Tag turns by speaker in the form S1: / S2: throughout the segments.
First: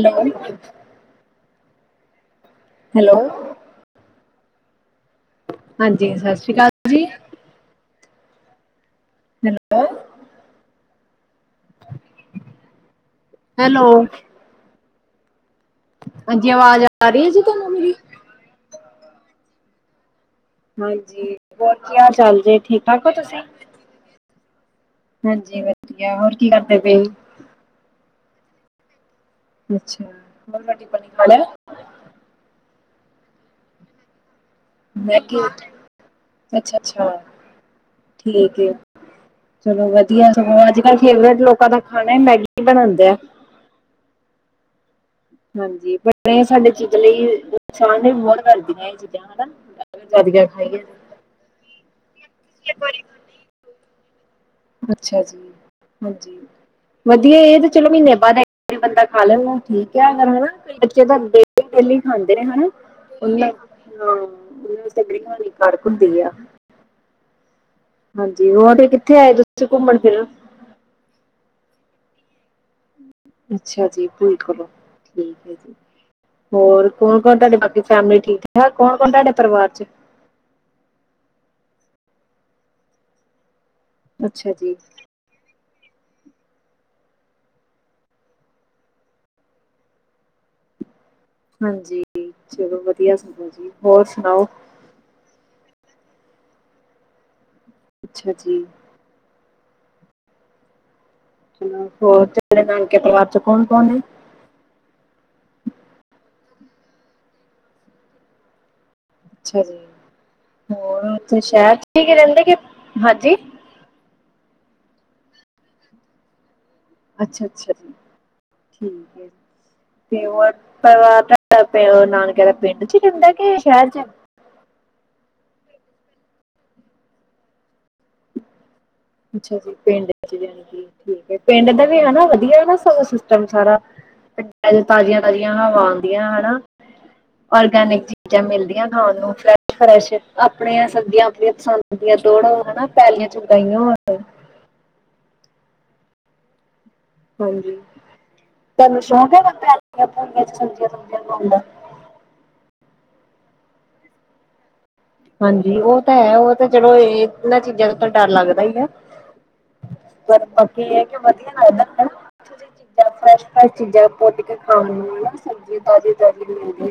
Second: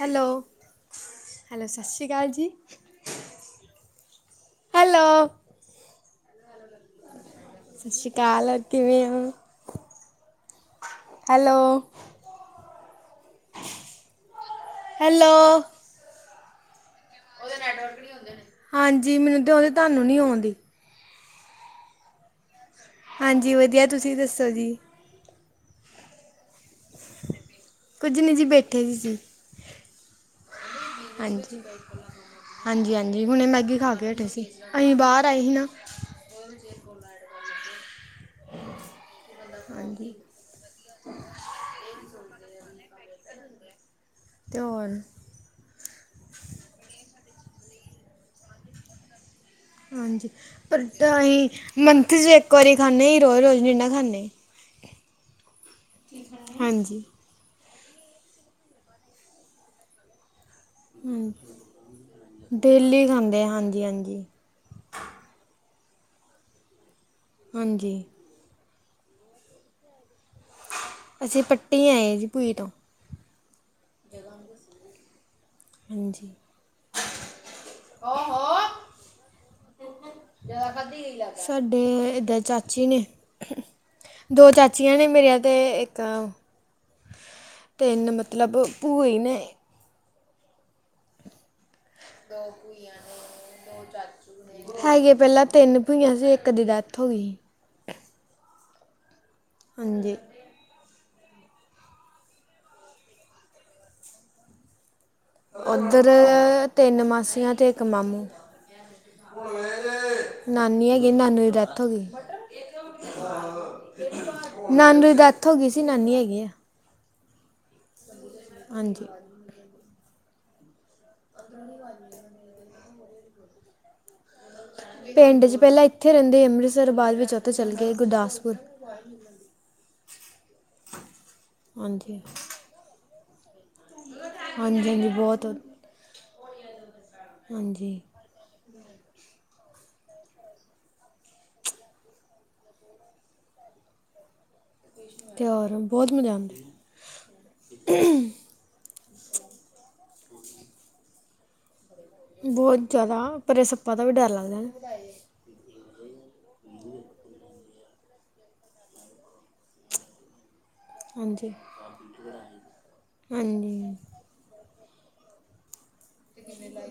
S1: Hello, hello ਸ਼੍ਰੀ ਕਾਲ ਜੀ।
S2: ਹੈਲੋ
S1: ਹੈਲੋ
S2: ਹਾਂਜੀ ਸਤਿ ਸ੍ਰੀ ਅਕਾਲ ਜੀ।
S1: ਸ਼੍ਰੀ ਕਾਲ ਹੋਰ ਕਿਵੇਂ ਓ,
S2: ਹੈਲੋ
S1: ਹੈਲੋ
S2: [inaudible] ਹੈਲੋ
S1: ਹੈਲੋ
S2: ਹਾਂਜੀ ਆਵਾਜ਼ ਆ ਰੀ ਆ ਜੀ ਤੁਹਾਨੂੰ ਮੇਰੀ?
S1: ਹਾਂਜੀ ਮੈਨੂੰ 'ਤੇ ਆਂਦੀ ਤੁਹਾਨੂੰ ਨੀ ਆਉਂਦੀ।
S2: ਹਾਂਜੀ ਹੋਰ ਕੀ ਹਾਲ-ਚਾਲ ਜੇ ਠੀ?
S1: ਹਾਂਜੀ ਵਧੀਆ ਤੁਸੀਂ ਦੱਸੋ ਜੀ?
S2: ਹਾਂਜੀ, ਵਧੀਆ ਹੋਰ ਕੀ ਕਰਦੇ ਪੇ ਹੀ?
S1: ਕੁੱਝ ਨੀ ਜੀ ਬੈਠੇ ਈ ਸੀ।
S2: ਅੱਛਾ! ਰੋਟੀ ਪਾਣੀ ਖਾ ਲਿਆ?
S1: ਹਾਂਜੀ, ਹਾਂਜੀ-ਹਾਂਜੀ ਹੁਨੇ ਮੈਗੀ ਖਾ ਕੇ ਹਟੇ ਸੀ। ਅਹੀ ਬਾਰ ਆਏ ਹੀ ਨਾ‌।
S2: ਅੱਛਾ-ਅੱਛਾ, ਠੀਕ ਏ ਚਲੋ
S1: ਹਾਂਜੀ
S2: ਵਧੀਆ ਅੱਜ-ਕਲ ਫੇਵਰੇਟ ਲੋਕਾਂ ਦਾ ਖਾਣਾ ਮੈਗੀ ਬਣਨ ਦੇਆ।
S1: ਤੇ ਹੋਰ।
S2: ਹਾਂਜੀ, ਬਨੇ ਸਾਡੇ ਚੀਜ਼ ਲਈ ਨੁਕਸਾਨ ਏ ਬੋਤ ਕਰਦੀਆਂ ਇਹ ਚੀਜ਼ਾਂ ਹਨਾ।
S1: ਹਾਂਜੀ,
S2: ਜ਼ਿਆਦੀਆਂ
S1: ਪਰ
S2: ਖਾਈਏ
S1: ਅਹੀ ਮੰਥ 'ਚ ਇੱਕ ਵਾਰੀ ਖਾਂਨੇ ਈ ਰੋਜ਼-ਰੋਜ ਨੀ ਨਾ ਖਾਂ ਨੇ।
S2: ਅੱਛਾ ਜੀ, ਹਾਂਜੀ
S1: ਹਾਂਜੀ
S2: ਵ ਜੀ ਇਹ ਤੇ ਚਲੋ ਬੀ ਮੀਨੇ ਬਾਅਦ ਇਕ ਵਾਰੀ ਬੰਦਾ ਖਾ ਲੈਦਾ ਠੀਕ ਐ ਅਗਰ ਹਨਾ ਬੱਚੇ ਤਾਂ
S1: ਹਾਂਜੀ,
S2: ਡੇਲੀ-ਡੇਲੀ ਖਾਂਦੇ ਨੇ ਹਨਾ
S1: ਡੇਲੀ ਖਾਂਦੇ
S2: ਉਨਾ,
S1: ਹਾਂਜੀ ਹਾਂਜੀ
S2: ਹਾਂ। [inaudible] ਗ੍ਰੀਨ ਵਾਲੀ ਘਰ ਖੁੰਦੀ ਆ।
S1: ਹਾਂਜੀ।
S2: ਹਾਂਜੀ, ਹੋਰ ਫੇਰ ਕਿੱਥੇ ਆਏ ਤੁਸੀਂ ਘੁੰਮਨ-ਫਿਰਨ?
S1: ਅਸੀਂ ਪੱਟੀ ਆਏ ਆ ਜੀ ਪੂਈ ਤੋਂ।
S2: ਅੱਛਾ, ਜੀ ਪੂਈ ਕੋਲੋ ਠੀਕ ਐ ਜੀ।
S1: ਹਾਂਜੀ
S2: ਹੋਰ ਕੌਣ-ਕੌਣ ਤੁਹਾਡੀ ਬਾਕੀ ਫੈਮਲੀ ਠੀਕ-ਠਾਕ ਕੌਣ-ਕੌਣ ਤੁਹਾਡੇ ਪਰਿਵਾਰ 'ਚ?
S1: ਸਾਡੇ ਏਧਰ ਚਾਚੇ ਨੇ ਦੋ
S2: ਅੱਛਾ ਜੀ,
S1: ਚਾਚੀਆਂ ਨੇ ਮੇਰੀਆਂ ਤੇ ਇੱ ਕ, ਤਿੰਨ ਮਤਲਬ ਪਈ ਨੇ।
S2: ਹਾਂਜੀ ਚਲੋ ਵਧੀਆ ਸਗੋਂ ਜੀ ਹੋਰ ਸੁਣਾਓ?
S1: ਹੈਗੇ ਪਹਿਲਾਂ ਤਿੰਨ ਭੂਈਆ ਸੀ ਇੱਕ ਦੀ ਡੈਥ ਹੋਗੀ‌ ਹੀ।
S2: ਅੱਛਾ ਜੀ।
S1: ਹਾਂਜੀ‌।
S2: ਹੋਰ ਤੇੇ ਨਾਨਕੇ ਪਰਿਵਾਰ ਚ ਕੌਨ-ਕੌਨ ਏ?
S1: ਓਧਰ ਤਿੰਨ ਮਾਸੀਆਂ ਤੇ ਇੱਕ ਮਾਮੂ।
S2: ਅੱਛਾ ਜੀ।
S1: ਨਾਨੀ
S2: ਹੋਰ
S1: ਹੈਗੀ
S2: ਉੱਥੇ
S1: ਨਾਨੂੰ ਦੀ
S2: ਸ਼ਹਿਰ
S1: ਡੈਥ
S2: ਚ
S1: ਹੋ ਗੀ।
S2: ਹੀ ਰਹਿੰਦੇ ਕਿ ਹਾਂਜੀ
S1: ਨਾਨੂ ਦੀ ਡੈਥ ਹੋਗੀ ਸੀ ਨਾਨੀ ਹੈਗੀ ਐ।
S2: ਅੱਛਾ-ਅੱਛਾ ਜੀ
S1: ਹਾਂਜੀ
S2: ਠੀਕ ਏ 'ਤੇ ਪਰਿਵਾਰ ਤੇ ਨਾਨਕਿਆ ਦਾ ਪਿੰਡ 'ਚ ਹੁੰਦਾ ਕੇ ਸ਼ਹਿਰ 'ਚ।
S1: ਪਿੰਡ 'ਚ ਪਹਿਲਾਂ ਇੱਥੇ ਰਹਿੰਦੇ ਅੰਮ੍ਰਿਤਸਰ ਬਾਦ ਵਿੱਚ ਓਥੇ ਚਲ ਗੇ ਗੁਰਦਾਸਪੁਰ।
S2: ਅੱਛਾ ਜੀ ਪਿੰਡ ਚ ਯਾਨੀ ਕੀ ਠੀਕ ਪਿੰਡ ਦਾ ਵੀ
S1: ਹਾਂਜੀ
S2: ਹਨਾ ਵਧੀਆ ਨਾ ਸਿਸਟਮ ਸਾਰਾ।
S1: ਹਾਂਜੀ ਹਾਂਜੀ
S2: ਤਾਜ਼ੀਆਂ-ਤਾਜ਼ੀਆਂ ਹਵਾ ਆਂਦੀਆਂ ਹਨਾ।
S1: ਹੂੰ।
S2: ਕੈ ਨੇ ਚੀਜ਼ਾਂ ਮਿਲਦੀਆਂ ਖਾਣ ਨੂੰ ਫਰੈਸ਼-ਫਰੈਸ਼ ਆਪਣੀਆਂ ਸਬਜ਼ੀਆਂ ਆਪਣੀਆਂ ਪਸੰਦ ਦੀਆਂ ਤੋੜੋ ਹਨਾ। ਪੈਲੀਆ ਚ ਓਗਾਇਆ ਹੁਣ
S1: ਤੇ ਓਰ ਬੋਤ ਮਜ਼ਾ ਆਂਦਾ।
S2: ਹਾਂਜੀ, ਤਾਂਨੂ ਸ਼ੌਂਕ ਅ ਪੂੰਡੇ ਚ ਸਬਜੀਆਂ ਲਾਉਣ ਦਾ
S1: ਬਹੁਤ ਜ਼ਿਆਦਾ ਪਰੇ ਸੱਪਾ ਦਾ ਵੀ ਡਰ ਲੱਗਦਾ ਨਾ,,
S2: ਹਾਂਜੀ, ਉਹ ਤਾਂ ਹੈ ਉਹ ਤਾਂ ਚਲੋ ਇਨਾਂ ਚੀਜ਼ਾਂ ਤੋਂ ਤਾਂ ਡਰ ਲੱਗਦਾ ਇ ਐ।, [unintelligible] ਏ ਅ ਕਿ
S1: ਹਾਂਜੀ
S2: ਵਧੀਆ ਲੱਗਦਾ ਹਨਾ ਓਥੇ ਦੀਆਂ ਚੀਜ਼ਾਂ ਫਰੈਸ਼ ਫਰੈਸ਼ ਚੀਜ਼ਾਂ
S1: ਹਾਂਜੀ
S2: ਪੁੱਟ ਕੇ ਖਾਣ ਨੂੰ ਨਾ। ਹਾਂਜੀ ਤਾਜ਼ੀ ਤਾਜ਼ੀ ਮਿਲਦੀਆ,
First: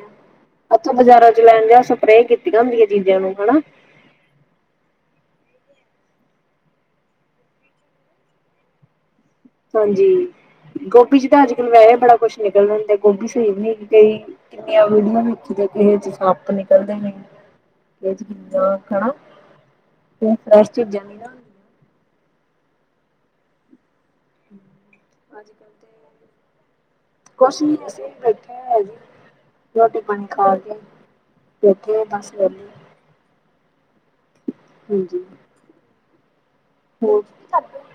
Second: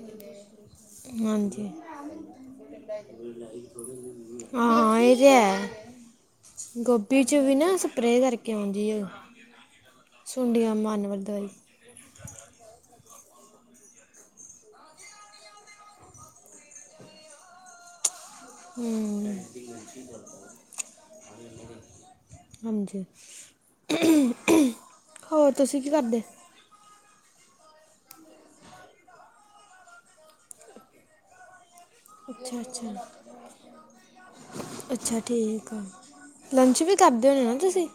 S2: ਅੱਛਾ ਬਾਜ਼ਾਰਾਂ ਚ ਲੈਣ
S1: ਹਾਂਜੀ
S2: ਜਾਓ ਸਪਰੇ ਕੀਤੀਆਂ ਹੁੰਦੀਆਂ। ਦੁਜੀਆਂ ਨੂੰ ਹਨਾ
S1: ਹਾਂ ਏਹ ਤੇ ਹੈ। ਗੋਭੀ ਚ ਵੀ ਨਾ ਸਪਰੇ ਕਰਨ ਕੇ ਆਉਂਦੀ ਏ।
S2: ਹਾਂਜੀ, ਗੋਭੀ ਜੀ ਤਾਂ ਅੱਜ ਕੱਲ ਵੈਹੇ ਬੜਾ ਕੁਛ ਨਿਕਲਦੇ ਨੇ ਜੇ ਗੋਭੀ ਸਈ ਨੀ ਹੈਗੀ ਤੇਈ ਕਿੰਨੀਆਂ ਵੀਡੀਓ ਵਿੱਚ ਦੇਖੀ ਏਚ ਸੱਪ ਨਿਕਲਦੇ ਨੇ [unintelligible]
S1: ਹੂੰ
S2: ਫਰੈਸ਼ ਚੀਜ਼ਾਂ ਨਈ ਨਾ।
S1: ਹਾਂਜੀ,
S2: ਅੱਜ
S1: ਹੋਰ
S2: ਕੱਲ
S1: ਤੁਸੀਂ ਕੀ ਕਰਦੇ?
S2: ਤੇ ਕੁਛ ਨੀਂ ਅਸੀਂ ਬੈਠੇ ਹਾਂ ਜੀ ਰੋਟੀ-ਪਾਨੀ ਖਾ ਕੇ ਬੈਠੇ ਬਸ ਵੇਲੇ
S1: ਅੱਛਾ-ਅੱਛਾ, ਅੱਛਾ
S2: ਹਾਂਜੀ।
S1: ਠੀਕ ਆ। ਲੰਚ ਵੀ
S2: ਹੋਰ
S1: ਕਰਦੇ ਹੋਨੇ ਨਾ ਤੁਸੀਂ?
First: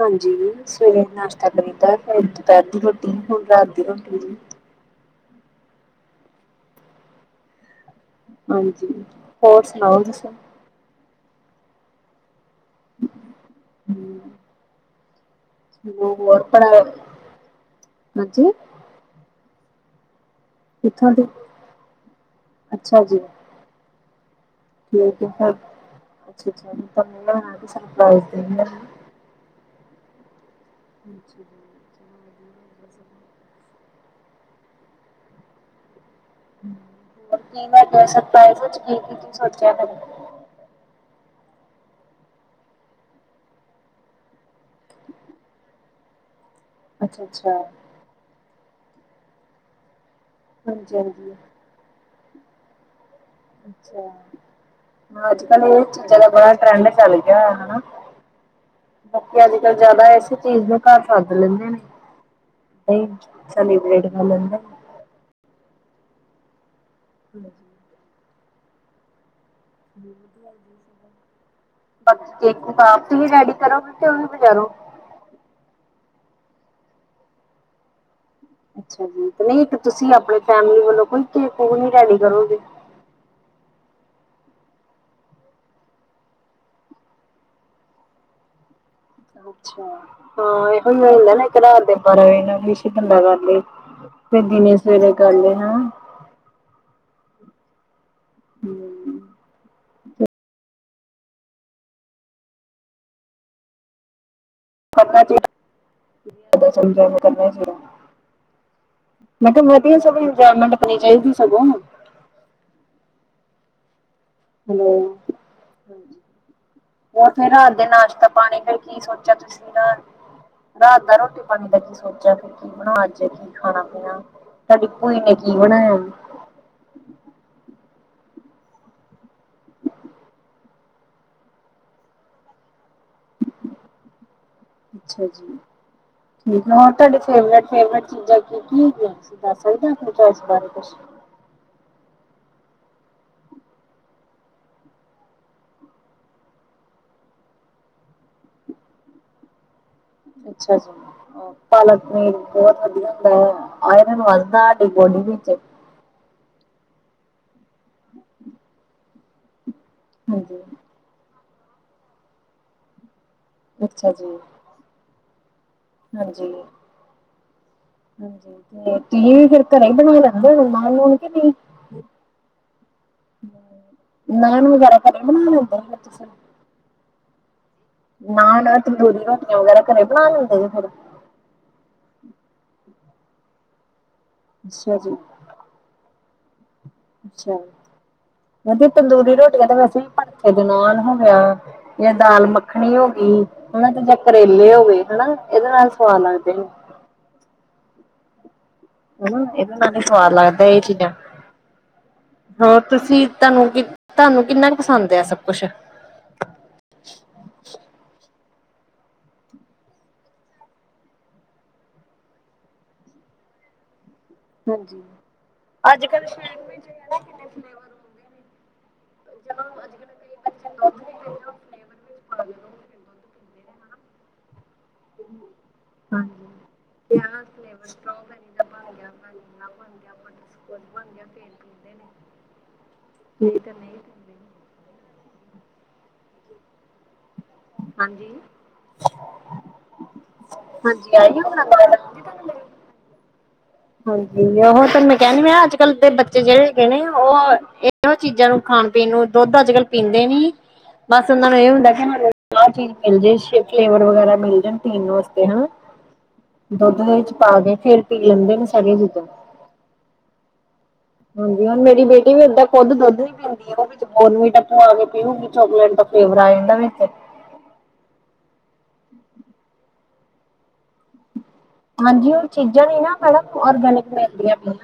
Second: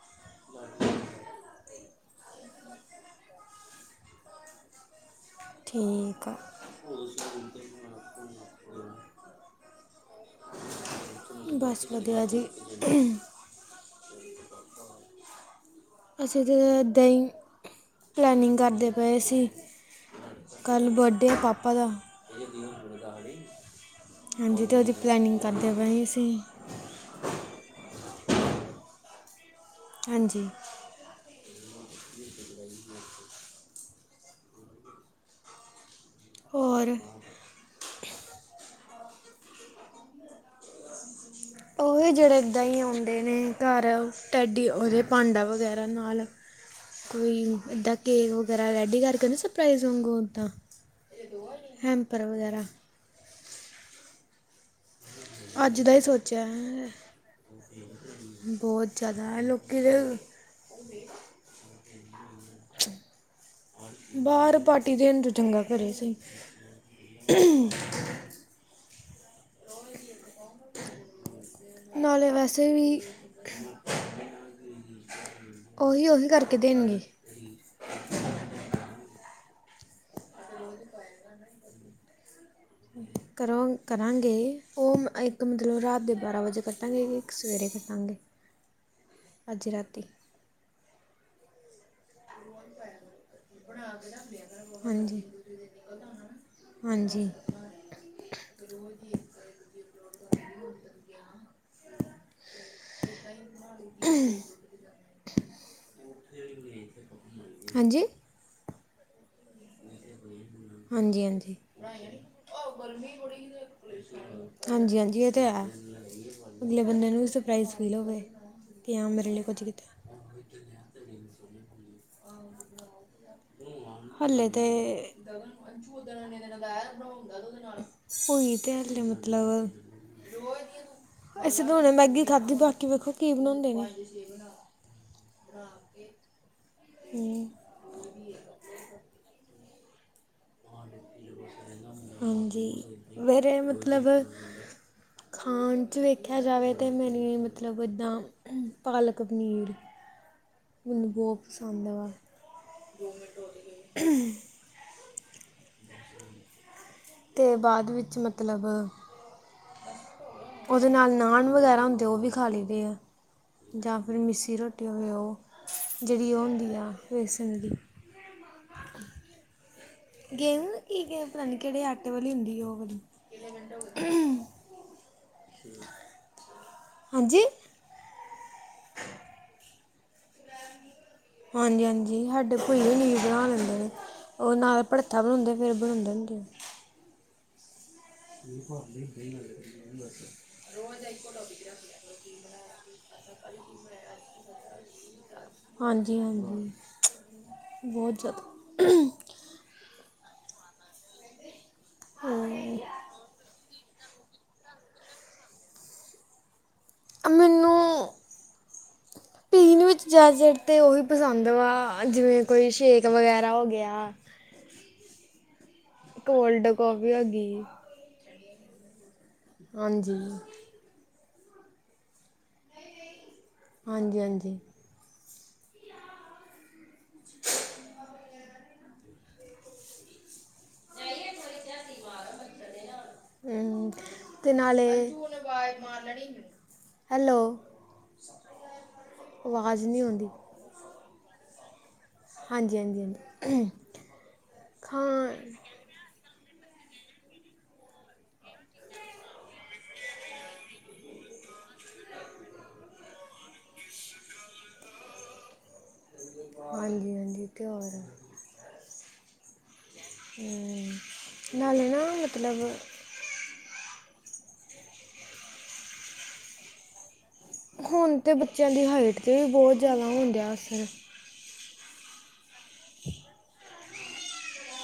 S2: ਹਾਂਜੀ ਸਵੇਰੇ ਨਾਸ਼ਤਾ ਕਰੀਦਾ ਫੇਰ ਦੁਪੈਰ ਦੀ ਰੋਟੀ ਹੁਣ ਰਾਤ ਦੀ ਰੋਟੀ।
S1: ਠੀਕ ਆ।
S2: ਹਾਂਜੀ, ਹੋਰ ਸੁਣਾਓ ਤੁਸੀ?
S1: ਬਸ ਵਧੀਆ ਜੀ।
S2: ਹਮ, ਚਲੋ
S1: [unintelligible]
S2: ਹੋਰ
S1: ਅਸੀਂ ਜਿਵੇ
S2: ਪੜ੍ਹਾ
S1: ਏਦਾਂ ਈ
S2: ਹਾਂਜੀ
S1: ਪਲੈਨਿੰਗ ਕਰਦੇ ਪਏ ਸੀ। ਕੱਲ
S2: ਕਿੱਥੋਂ ਦੀ
S1: ਬਰਡੇ ਆ ਪਾਪਾ ਦਾ।
S2: ਅੱਛਾ ਜੀ।
S1: ਹਾਂਜੀ ਤੇ ਓਦੀ
S2: ਠੀਕ
S1: ਪਲੈਨਿੰਗ
S2: ਹੈ।
S1: ਕਰਦੇ ਪਏ ਸੀ।
S2: [unintelligible] ਸਰਪ੍ਰਾਈਜ਼ ਦਿੰਨੇ ਆ।
S1: ਹਾਂਜੀ।
S2: ਹਾਂਜੀ।
S1: [inaudible] ਹੋਰ?
S2: [unintelligible] ਸਰਪ੍ਰਾਈਜ਼ ਵਿੱਚ ਕੀ ਕੀ ਸੋਚਿਆ ਫੇਰ?
S1: ਓਹੀ ਜਿੜੇ ਏਦਾਂ ਈ ਓਂਦੇ ਨੇ ਕਾੱਰ ਟੈਡੀ ਓਦੇ ਪਾਂਡਾ ਵਗੈਰਾ ਨਾਲ ਕੋਈ
S2: ਅੱਛਾ-ਅੱਛਾ।
S1: ਏਦਾਂ ਕੇਕ ਵਗੈਰਾ ਰੈਡੀ ਕਰਕੇ ਸਰਪ੍ਰਈਜ਼ ਵਾਂਗੂ ਤਾਂ,
S2: ਹਾਂਜੀ-ਹਾਂਜੀ।
S1: ਹੈਪਰ ਵਗੈਰਾ।
S2: ਅੱਛਾ। ਅੱਜ-ਕੱਲ
S1: ਅੱਜ
S2: ਏ
S1: ਹੀ
S2: ਚੀਜ਼ਾਂ ਦਾ
S1: ਸੋਚਿਆ
S2: ਬੜਾ ਟਰੈਂਡ
S1: ਹੈ।
S2: ਚੱਲ ਗਿਆ ਹੋਯਾ ਹਨਾ।
S1: ਬਹੁਤ ਜ਼ਿਆਦਾ
S2: ਬਾਕੀ ਅੱਜ-ਕੱਲ
S1: ਲੋਕੀ ਦੇ
S2: ਜਾਦਾ ਏਸੇ ਚੀਜ਼ ਨੂੰ ਕਾੱਰ ਸੱਦ ਲੈਂਦੇ ਨੇ। ਦਈ, ਸੈਲੀਬ੍ਰੇਟ ਕਰ ਲੈਨਾਂ।
S1: ਤੇ ਪਾਰਟੀ ਦੇਣ ਤੋ ਚੰਗਾ ਕਰੇ ਸਈ।
S2: ਹੂੰ।
S1: ਨਾਲੇ ਵੈਸੇ
S2: [unintelligible]
S1: ਵੀ
S2: ਆਪ ਈ ਰੈਡੀ ਕਰੋਗੇ ਕਿ ੳਵੀ ਬਾਜ਼ਾਰੋ।
S1: ਓਹੀ-ਓਹੀ ਕਰਕੇ ਦੇਣਗੇ।
S2: ਅੱਛਾ ਜੀ ਤੇ ਨਈ ਏਕ ਤੁਸੀਂ ਆਪਣੇ ਫੈਮਿਲੀ ਵੱਲੋਂ ਕੋਈ ਕੇਕ ਕੂਕ ਨੀ ਰੈਡੀ ਕਰੋਗੇ?
S1: ਕਰੋਂ ਕਰਾਂਗੇ ਓ ਗਕ ਮਤਲਬ ਰਾਤ ਦੇ ਬਾਰ੍ਹਾਂ ਵਜੇ ਕੱਟਾਂਗੇ ਕੇਕ ਏਕ ਸਵੇਰੇ ਕੱਟਾਂਗੇ। ਅੱਜ
S2: ਅੱਛਾ,
S1: ਰਾਤੀ
S2: ਹਾਂ ਏਹੋ ਈ ਹੂੰਦੇ ਨੇ ਏਕ ਰਾਤ ਦੇ ਬਾਰਾਂ ਵਜੇ ਨਾਲ ਵਿਸ਼ ਬੰਦਾ ਕਰ ਲਏ, ਫੇਰ ਦਿਨੇ ਸਵੇਰੇ
S1: ਹਾਂਜੀ
S2: ਕਰ ਲਏ ਹੈਂ।
S1: ਹਾਂਜੀ। [unintelligible]
S2: ਕਰਨਾ ਚਾਈਦਾ, [unintelligible] ਕਰਨਾ ਚਾਈਦਾ
S1: ਹਾਂਜੀ
S2: ਮਤਲਬ ਵਧੀਆ ਸਗੋਂ ਇੰਜੋਏਮੈਂਟ ਆਪਣੀ ਚਾਈਦੀ
S1: ਹਾਂਜੀ
S2: ਸਗੋਂ। ਹਲੋ
S1: ਹਾਂਜੀ ਹਾਂਜੀ ਏਹ ਤੇ ਹੈ। ਅਗਲੇ ਬੰਦੇ ਨੂੰ ਵੀ
S2: ਉਹ ਫਿਰ
S1: ਸਰਪਰਾਈਜ਼
S2: ਰਾਤ ਦੇ
S1: ਫੀਲ ਹੋਵੇ
S2: ਨਾਸ਼ਤਾ ਪਾਣੀ ਫਿਰ
S1: ਕਿ
S2: ਕੀ
S1: ਹਾਂ
S2: ਸੋਚਿਆ
S1: ਮੇਰੇ ਲਈ ਕੁਝ
S2: ਤੁਸੀਂ ਨਾ
S1: ਕੀਤਾ।
S2: ਰਾਤ ਦਾ ਰੋਟੀ ਪਾਣੀ ਦਾ ਕੀ ਸੋਚਿਆ ਫੇਰ। [unintelligible] ਅੱਜ ਕੀ ਖਾਣਾ ਪੀਣਾ ਸਾਡੀ ਭੂਈ ਨੇ ਕੀ ਬਣਾਇਆ।
S1: [unintelligible] ਉਹੀ ਤੇ [unintelligible] ਮਤਲਬ ਅਸੀਂ ਤੇ ਹੁਣੇ ਮੈਗੀ ਖਾਧੀ ਬਾਕੀ ਵੇਖੋ ਕੀ ਬਣਾਉਂਦੇ ਨੇ।
S2: ਅੱਛਾ ਜੀ ਠੀਕ ਹੋਰ ਤੁਹਾਡੇ
S1: ਹੂੰ
S2: ਫੇਵਰੇਟ ਫੇਵਰੇਟ ਚੀਜ਼ਾਂ ਕੀ ਕੀ ਤੁਸੀਂ ਦੱਸ ਸਕਦੇ ਹੋ ਆਪਣੀ ਚੋਇਸ ਬਾਰੇ ਕੁਛ
S1: ਹਾਂਜੀ ਵੀਰੇ ਮਤਲਬ ਖਾਣ ਚ ਵੇਖਿਆ ਜਾਵੇ ਤੇ ਮੈਨੂੰ ਮਤਲਬ ਇੱਦਾਂ ਪਾਲਕ ਪਨੀਰ।
S2: ਅੱਛਾ ਜੀ
S1: ਮੈਨੂੰ ਬਹੁਤ ਪਸੰਦ
S2: ਪਾਲਕ
S1: ਵਾ
S2: ਪਨੀਰ। ਬਹੁਤ ਵਧੀਆ ਹੁੰਦਾ ਏ ਆ ਆਇਰਨ ਵਧਦਾ ਸਾਡੀ ਬੋਡੀ ਵਿੱਚ
S1: ਤੇ ਬਾਅਦ ਵਿੱਚ ਮਤਲਬ
S2: ਹਾਂਜੀ।
S1: ਉਹਦੇ ਨਾਲ ਨਾਨ ਵਗੈਰਾ ਹੁੰਦੇ ਉਹ ਵੀ ਖਾ ਲਈਦੇ ਐ, ਜਾਂ
S2: ਅੱਛਾ
S1: ਫੇਰ
S2: ਜੀ
S1: ਮਿੱਸੀ ਰੋਟੀ ਹੋਵੇ ਉਹ। ਜਿਹੜੀ ਉਹ
S2: ਹਾਂਜੀ
S1: ਹੁੰਦੀ ਆ ਵੇਸਣ ਦੀ।
S2: [unintelligible] ਲੈਂਦੇ ਹੋ
S1: ਗੇਹੂੰ
S2: ਨਾਨ
S1: ਕੀ
S2: ਨੂਨ ਕੇ
S1: ਪਤਾ
S2: ਨਹੀਂ
S1: ਨੀ ਕਿਹੜੇ ਆਟੇ ਵਾਲੀ ਹੁੰਦੀ ਓ ਵਾਲੀ
S2: ਨਾਨ ਵਗੈਰਾ ਘਰੇ ਹੀ ਬਣਾ ਲੈਣੇ ਹੋ ਫੇਰ ਤੁਸੀਂ
S1: ਹਾਂਜੀ।
S2: ਨਾਨ, ਤੰਦੂਰੀ ਰੋਟੀਆਂ ਵਗੈਰਾ ਘਰੇ ਬਣਾ ਲੈਂਦੇ [unintelligible]
S1: ਹਾਂਜੀ ਹਾਂਜੀ ਸਾਡੇ ਭੂਈ ਹੁਣੀ ਬਣਾ ਲੈਂਦੇ ਨੇ ਉਹ ਨਾਲ
S2: ਅੱਛਾ ਜੀ
S1: ਭੜਥਾ ਬਣਾਉਂਦੇ। ਫਿਰ ਬਣਾਉਂਦੇ ਹੁੰਦੇ।
S2: ਅੱਛਾ। ਵਧੀਆ ਤੰਦੂਰੀ ਰੋਟੀਆਂ ਤਾਂ ਵੈਸੇ ਵੀ ਭੜਥੇ ਦੇ ਨਾਲ ਹੋ ਗਿਆ ਜਾਂ
S1: [unintelligible]
S2: ਦਾਲ ਮੱਖਣੀ ਹੋ ਗਈ ਹਨਾ ਤੇ ਜਾਂ ਕਰੇਲੇ ਹੋ ਗਏ ਹਨਾ ਇਹਦੇ ਨਾਲ
S1: ਹਾਂਜੀ
S2: ਸਵਾਦ ਲੱਗਦੇ ਨੇ।
S1: ਹਾਂਜੀ ਬਹੁਤ ਜਿਆਦਾ।
S2: ਹੈਨਾ ਇਹਦੇ ਨਾਲ ਹੀ ਸਵਾਦ ਲੱਗਦਾ ਇਹ ਚੀਜ਼ਾਂ, ਹੋਰ ਤੁਸੀਂ ਤੁਹਾਨੂੰ ਕਿ ਤੁਹਾਨੂੰ ਕਿੰਨਾ ਕ ਪਸੰਦ ਏ ਆ ਸਭ ਕੁਛ।
S1: ਮੈਨੂੰ
S2: ਹ।
S1: ਪੀਣ ਵਿੱਚ ਜ਼ਿਆਦਾਤਰ ਤੇ ਉਹੀ ਪਸੰਦ ਵਾ ਜਿਵੇਂ ਕੋਈ ਸ਼ੇਕ ਵਗੈਰਾ ਹੋ ਗਿਆ।
S2: ਹਾਂਜੀ। ਅੱਜ ਕੱਲ ਸ਼ਹਿਰ
S1: ਕੋਲਡ
S2: ਵਿੱਚ
S1: ਕਾਫ਼ੀ ਹੋਗੀ।
S2: ਕਿੰਨੇ ਜਦੋਂ ਅੱਜ ਕੱਲ੍ਹ
S1: ਹਾਂਜੀ।
S2: ਕਈ ਬੱਚੇ ਦੁੱਧ ਵੀ ਪੀਂਦੇ ਉਹ ਫਲੇਵਰ ਵਿੱਚ ਪਾ ਕੇ ਦੁੱਧ ਪੀਂਦੇ ਨੇ
S1: ਹਾਂਜੀ-ਹਾਂਜੀ।
S2: ਹਾਂਜੀ [inaudible]
S1: ਹਮ
S2: [inaudible]
S1: ਤੇ ਨਾਲੇ, ਹੈਲੋ।
S2: ਹਾਂਜੀ,
S1: ਆਵਾਜ਼ ਨਹੀਂ ਆਉਂਦੀ
S2: ਹਾਂਜੀ [unintelligible]
S1: ਹਾਂਜੀ, ਹਾਂਜੀ, ਹਾਂਜੀ।
S2: ਹਾਂਜੀ ਉਹੋ ਤੈਨੂੰ ਮੈਂ ਕਹਿ ਨੀ
S1: ਖਾਣ
S2: ਮੈਂ ਅੱਜ ਕੱਲ ਤੇ ਬੱਚੇ ਜਿਹੜੇ ਹੈਗੇ ਨੇ ਉਹ ਇਹੋ ਚੀਜ਼ਾਂ ਨੂੰ ਖਾਣ ਪੀਣ ਨੂੰ ਦੁੱਧ ਅੱਜ ਕੱਲ ਪੀਂਦੇ ਨੀ। ਬਸ ਓਨਾਂ ਨੂੰ ਏ ਹੁੰਦਾ ਚੀਜ ਮਿਲ ਜੇ, ਅੱਛੇ ਫਲੇਵਰ ਵਗੈਰਾ ਮਿਲ ਜਾਣ ਪੀਣ ਵਾਸਤੇ ਨਾ। ਦੁੱਧ ਦੇ
S1: ਹਾਂਜੀ
S2: ਵਿੱਚ
S1: ਹਾਂਜੀ
S2: ਪਾ
S1: ਤੇ
S2: ਕੇ
S1: ਹੋਰ
S2: ਫੇਰ ਪੀ ਲੈਂਦੇ ਨੇ। ਸਾਰੀਆਂ ਚੀਜ਼ਾਂ
S1: ਹਮ
S2: ਹਾਂਜੀ, ਹੁਣ
S1: ਨਾਲੇ
S2: ਮੇਰੀ
S1: ਨਾ
S2: ਬੇਟੀ ਵੀ ਏਦਾਂ
S1: ਮਤਲਬ
S2: ਖੁਦ ਦੁੱਧ ਨੀਂ ਪੀਂਦੀ। ਓ ਵਿੱਚ ਬੋਨਵੀਟਾ ਪਾਕੇ ਪੀਊਗੀ, ਚੋਕਲੇਟ ਦਾ ਫਲੇਵਰ ਆ ਜਾਂਦਾ ਵਿੱਚ।
S1: ਹੁਣ ਤੇ ਬੱਚਿਆਂ ਦੀ ਹਾਈਟ 'ਤੇ ਵੀ ਬੋਤ ਜਾਦਾ ਹੁੰਦੇਆ ਅਸਰ।
S2: ਹਾਂਜੀ, ਹੋਨ ਚੀਜਾਂ ਨੇ ਨਾ ਮੈਡਮ ਔਰਗੈਨਿਕ ਮਿਲਦੀਆਂ ਕੋਈ।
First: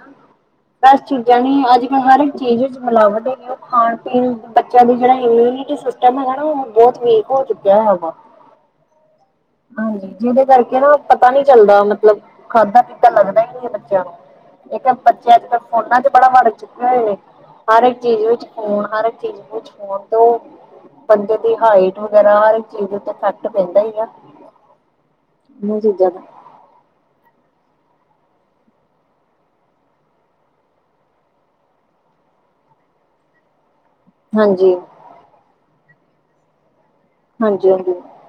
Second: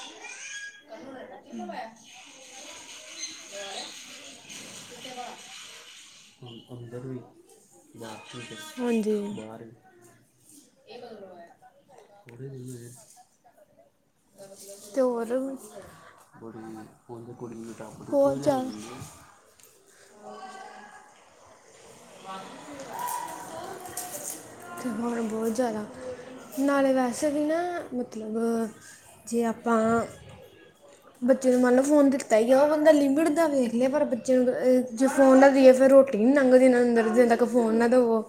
S2: ਦੱਸ ਚੀਜਾਂ ਨੀ ਅੱਜ ਕੱਲ ਹਰ ਚੀਜ ਵਿੱਚ ਮਿਲਾਵਟ ਏਨੀ ਏ ਓ ਖਾਣ-ਪੀਣ ਬੱਚਿਆਂ ਦੀ ਜੇੜਾ ਇਮਿਊਨਿਟੀ ਸੀਸ ਟਮ ਹੈਗਾ ਨਾਂ ਓ ਬੋਤ ਵੀਕ ਹੋ ਚੁੱਕਿਆ ਹੈਗਾ ਵਾ।
S1: ਹਾਂਜੀ।
S2: ਹਾਂਜੀ, ਜਿਦੇ ਕਾਰਕੇ ਨਾ ਪਤਾ ਨੀ ਚੱਲਦਾ ਮਤਲਬ ਖਾਧਾ-ਪੀਤਾ ਲੱਗਦਾ ਈ ਨੀ ਐ ਬੱਚਿਆਂ ਨੂੰ। ਏਕ ਐ
S1: ਤੇ
S2: ਬੱਚੇ
S1: ਹੋਰ
S2: ਅੱਜ-ਕੱਲ ਫੋਨਾ ਚ ਬੜਾ ਵੜ ਚੁੱਕੇ ਹੋਏ ਨੇ, ਹਰ ਇੱਕ ਚੀਜ਼
S1: ਬਹੁਤ
S2: ਵਿੱਚ ਫੋਨ
S1: ਜ਼ਿਆਦਾ
S2: ਹਰ ਚੀਜ ਨੂੰ ਛੋੜ ਦੋ, ਬੰਦੇ ਦੀ ਹਾਈਟ ਵਗੈਰਾ ਹਰ ਇੱਕ ਚੀਜ ਉੱਤੇ ਇਫੈਕਟ ਪੈਂਦਾ ਈਆ।
S1: ਹਾਂ ਬੋਤ ਜਾਦਾ। ਨਾਲੇ ਵੈਸੇ ਵੀ ਨਾ ਮਤਲਬ, ਜੇ ਆਪਾਂ ਬੱਚੇ ਨੂੰ ਮੰਨ ਲਓ ਫੋਨ ਦਿੱਤਾ ਈਐ, ਓ ਬੰਦਾ ਲਿਮਿਟ ਦਾ ਵੇਖ ਲੇ ਪਰ
S2: ਹਾਂਜੀ
S1: ਜੇ ਫੋਨ ਨਾ ਦਈਏ, ਫੇਰ ਰੋਟੀ ਨਈਂ ਲੰਘਦੀ ਅੰਦਰ ਜਿੰਨਾ ਚੇਰ ਤੱਕ ਫੋਨ ਨਾ ਦੇਵੋ।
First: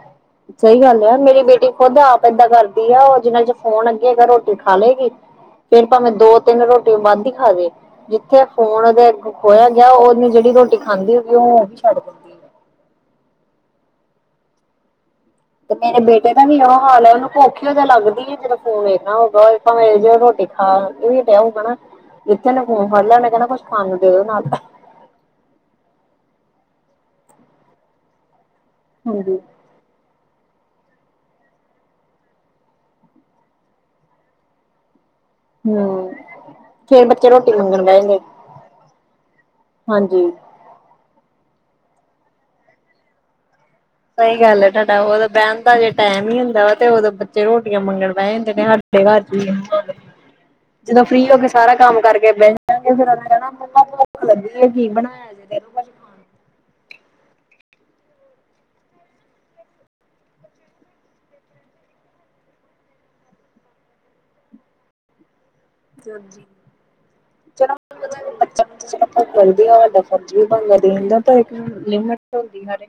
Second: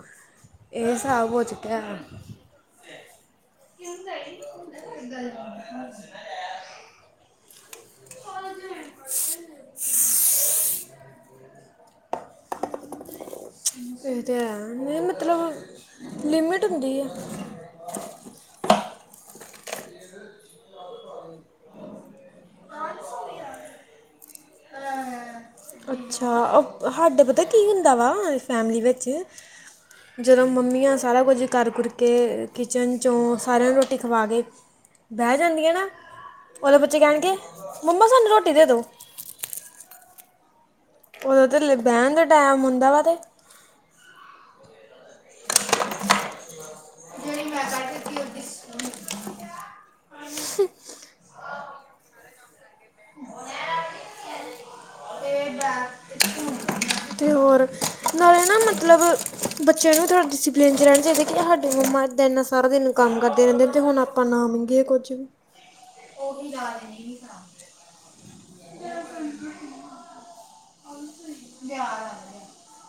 S2: ਸਈ
S1: ਇਹ
S2: ਗੱਲ ਯਾ,
S1: ਹਿਸਾਬ
S2: ਮੇਰੀ
S1: ਹੋ
S2: ਬੇਟੀ
S1: ਚੁੱਕਿਆ
S2: ਖੁੱਦ ਆਪ ਏਦਾਂ ਕਰਦੀ ਆ, ਓ ਜਿਨਾਂ ਚੇਰ ਫੋਨ ਅੱਗੇ ਰੋਟੀ ਖਾ ਲਏਗੀ। ਫੇਰ ਭਾਵੇਂ ਦੋ-ਤਿੰਨ ਰੋਟੀਆਂ ਵੱਧ ਈ ਖਾਵੇ, ਜਿੱਥੇ ਫੋਨ ਓਦੇ ਅਗੋ ਖੋਇਆ ਜਾਂ ਓ ਜੇੜੀ ਰੋਟੀ ਖਾਂਦੀ ਹੋਵੇ, ਓ ਵੀ ਛੱਡ ਦਿੰਦੀ ਐ।
S1: ਏ ਤੇ ਐ ਮਤਲਬ
S2: ਤੇ ਮੇਰੇ ਬੇਟੇ ਦਾ ਵੀ
S1: ਲਿਮਿਟ
S2: ਓ
S1: ਹੁੰਦੀ ਆ
S2: ਹਾਲ ਐ, ਓਨੂੰ ਭੋਖ ਈ ਓਦੋ ਲਗਦੀ ਤਜਦੋਂ ਫੋਨ ਵੇਖਨਾ ਹੋਏਗਾ, ਓੰ ਭਾਵੇਂ ਜਦੋਂ ਰੋਟੀ ਖਾ ਈ ਰੇਯਾ ਹੋਊਗਾ ਨਾ ਜਿੱਥੇ ਓਨੇ ਫੋਨ ਫੜ ਲਿਆ ਨਾਂ, ਓਨੇ ਕੈਣਾ ਬਸ ਪਾਣੀ ਦੇਦੋ ਨਾਲ।
S1: ਅੱਛਾ, ਹਾਡੇ ਪਤਾ ਕੀ ਹੁੰਦਾ ਵਾ, ਫੈਮਲੀ ਵਿੱਚ
S2: ਹਾਂਜੀ
S1: ਜਦੋਂ ਮੰਮੀਆਂ ਸਾਰਾ ਕੁਝ ਕਰ ਕੁੁਰ ਕੇ ਕਿਚਨ 'ਚੋਂ ਸਾਰਿਆਂ ਨੂੰ ਰੋਟੀ ਖਵਾ ਕੇ
S2: [inaudible]
S1: ਬੈਹ ਜਾਨ
S2: ਹੂੰ ਫੇਰ ਬੱਚੇ ਰੋਟੀ ਮੰਗਣ ਬੈਹ
S1: ਮੰਮਾ
S2: ਜਾਦੇ,
S1: ਸਾਨੂੰ ਰੋਟੀ ਦੇ ਦਿਉ
S2: ਹਾਂਜੀ।
S1: ਓਦੋਂ ਤੇ ਬੈਂਣ ਦਾ ਟੈਮ ਹੁੰਦਾ ਵਾ ਤੇ।
S2: ਸਈ ਗੱਲ ਐ, ਤੂਆਡਾ ਓਦੋ ਬੈਂਣ ਦਾ ਅਜੇ ਟੈਮ ਈ ਹੁੰਦਾ। ਵਾ ਤੇ ਓਦੋਂ ਬੱਚੇ ਰੋਟੀਆਂ ਮੰਗਣ ਬੈ ਜਾਂਦੇ ਨੇ ਸਾਡੇ ਘਰ ਵੀ। ਜਦੋਂ ਫ੍ਰੀ ਹੋ ਕੇ ਸਾਰਾ ਕੰਮ ਕਰਕੇ ਬੈਹ ਜਾਂਗੇ, ਫੇਰ ਕੈਣਾ ਮੱਮਾ ਭੁੱਖ ਲੱਗੀ ਏ, ਕੀ ਬਣਾਯਾ? [inaudible]
S1: ਤੇ ਹੋਰ, ਨਾਲੇ ਨਾ ਮਤਲਬ ਬੱਚੇਆਂ ਨੂੰ ਵੀ ਥੋੜਾ ਪਰ ਰੈਣਾ ਚਾਈਦੈ ਕਿ ਹਾਡੇ ਮੰਮਾ ਏਦਾਂ ਸਾਰੇ ਦੇਨ ਕੰਮ ਕਰਦੇ ਰੈਦੇ ਨੇ ਤੇ ਹੁਣ ਆਪਾਂ ਨਾ ਮੰਗੀਏ ਕੁੱਝ। [inaudible]
S2: ਤੇ ਜੀ ਚਲੋ ਬੱਚਾ [unintelligible] ਫਰਜ ਵੀ ਬਣਦਾ ਦੇਣ ਦਾ, ਪਰ ਇੱਕ ਲਿਮਿਟ ਹੁੰਦੀ ਹਰ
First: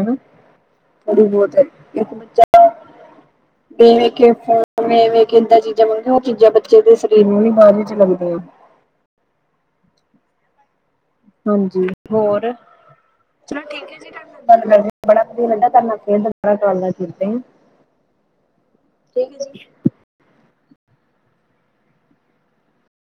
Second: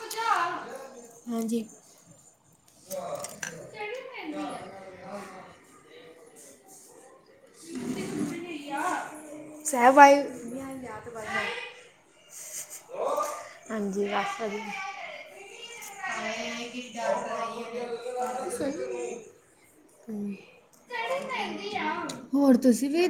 S2: ਹਨਾ, ਥੋੜ੍ਹੀ ਬੋਤ,
S1: ਹਾਂਜੀ
S2: ਇੱਕ ਬੱਚਾ ਤੇ ਵੇਖ ਫੋਨ ਵੇਖ-ਵੇਖ ਕੇ ਚੀਜਾਂ ਮੰਗਦੇ, ਓ ਚੀਜਾਂ ਬੱਚੇ ਦੇ ਸਰੀਰ ਨੂੰ ਵੀ ਬਾਦ ਵਿੱਚ ਲਗਦੀਆਂ।
S1: [unintelligible]
S2: ਹਾਂਜੀ, ਹੋਰ। ਚਲੋ ਠੀਕ
S1: ਹਾਂਜੀ
S2: ਐਜੀ ਤੁਆਡੇ
S1: ਬਸ
S2: ਨਾਲ ਗੱਲ
S1: ਵਧੀਆ
S2: ਕਰਕੇ ਬੜਾ ਵਧੀਆ ਲੱਗਿਆ, ਤਾਡੇ ਨਾਲ ਫੇਰ ਕਰਾਂਗੇ।
S1: ਸਈ
S2: ਠੀਕ ਹੈ ਜੀ
S1: ਐ। ਹੋਰ ਤੁਸੀਂ ਵੀ,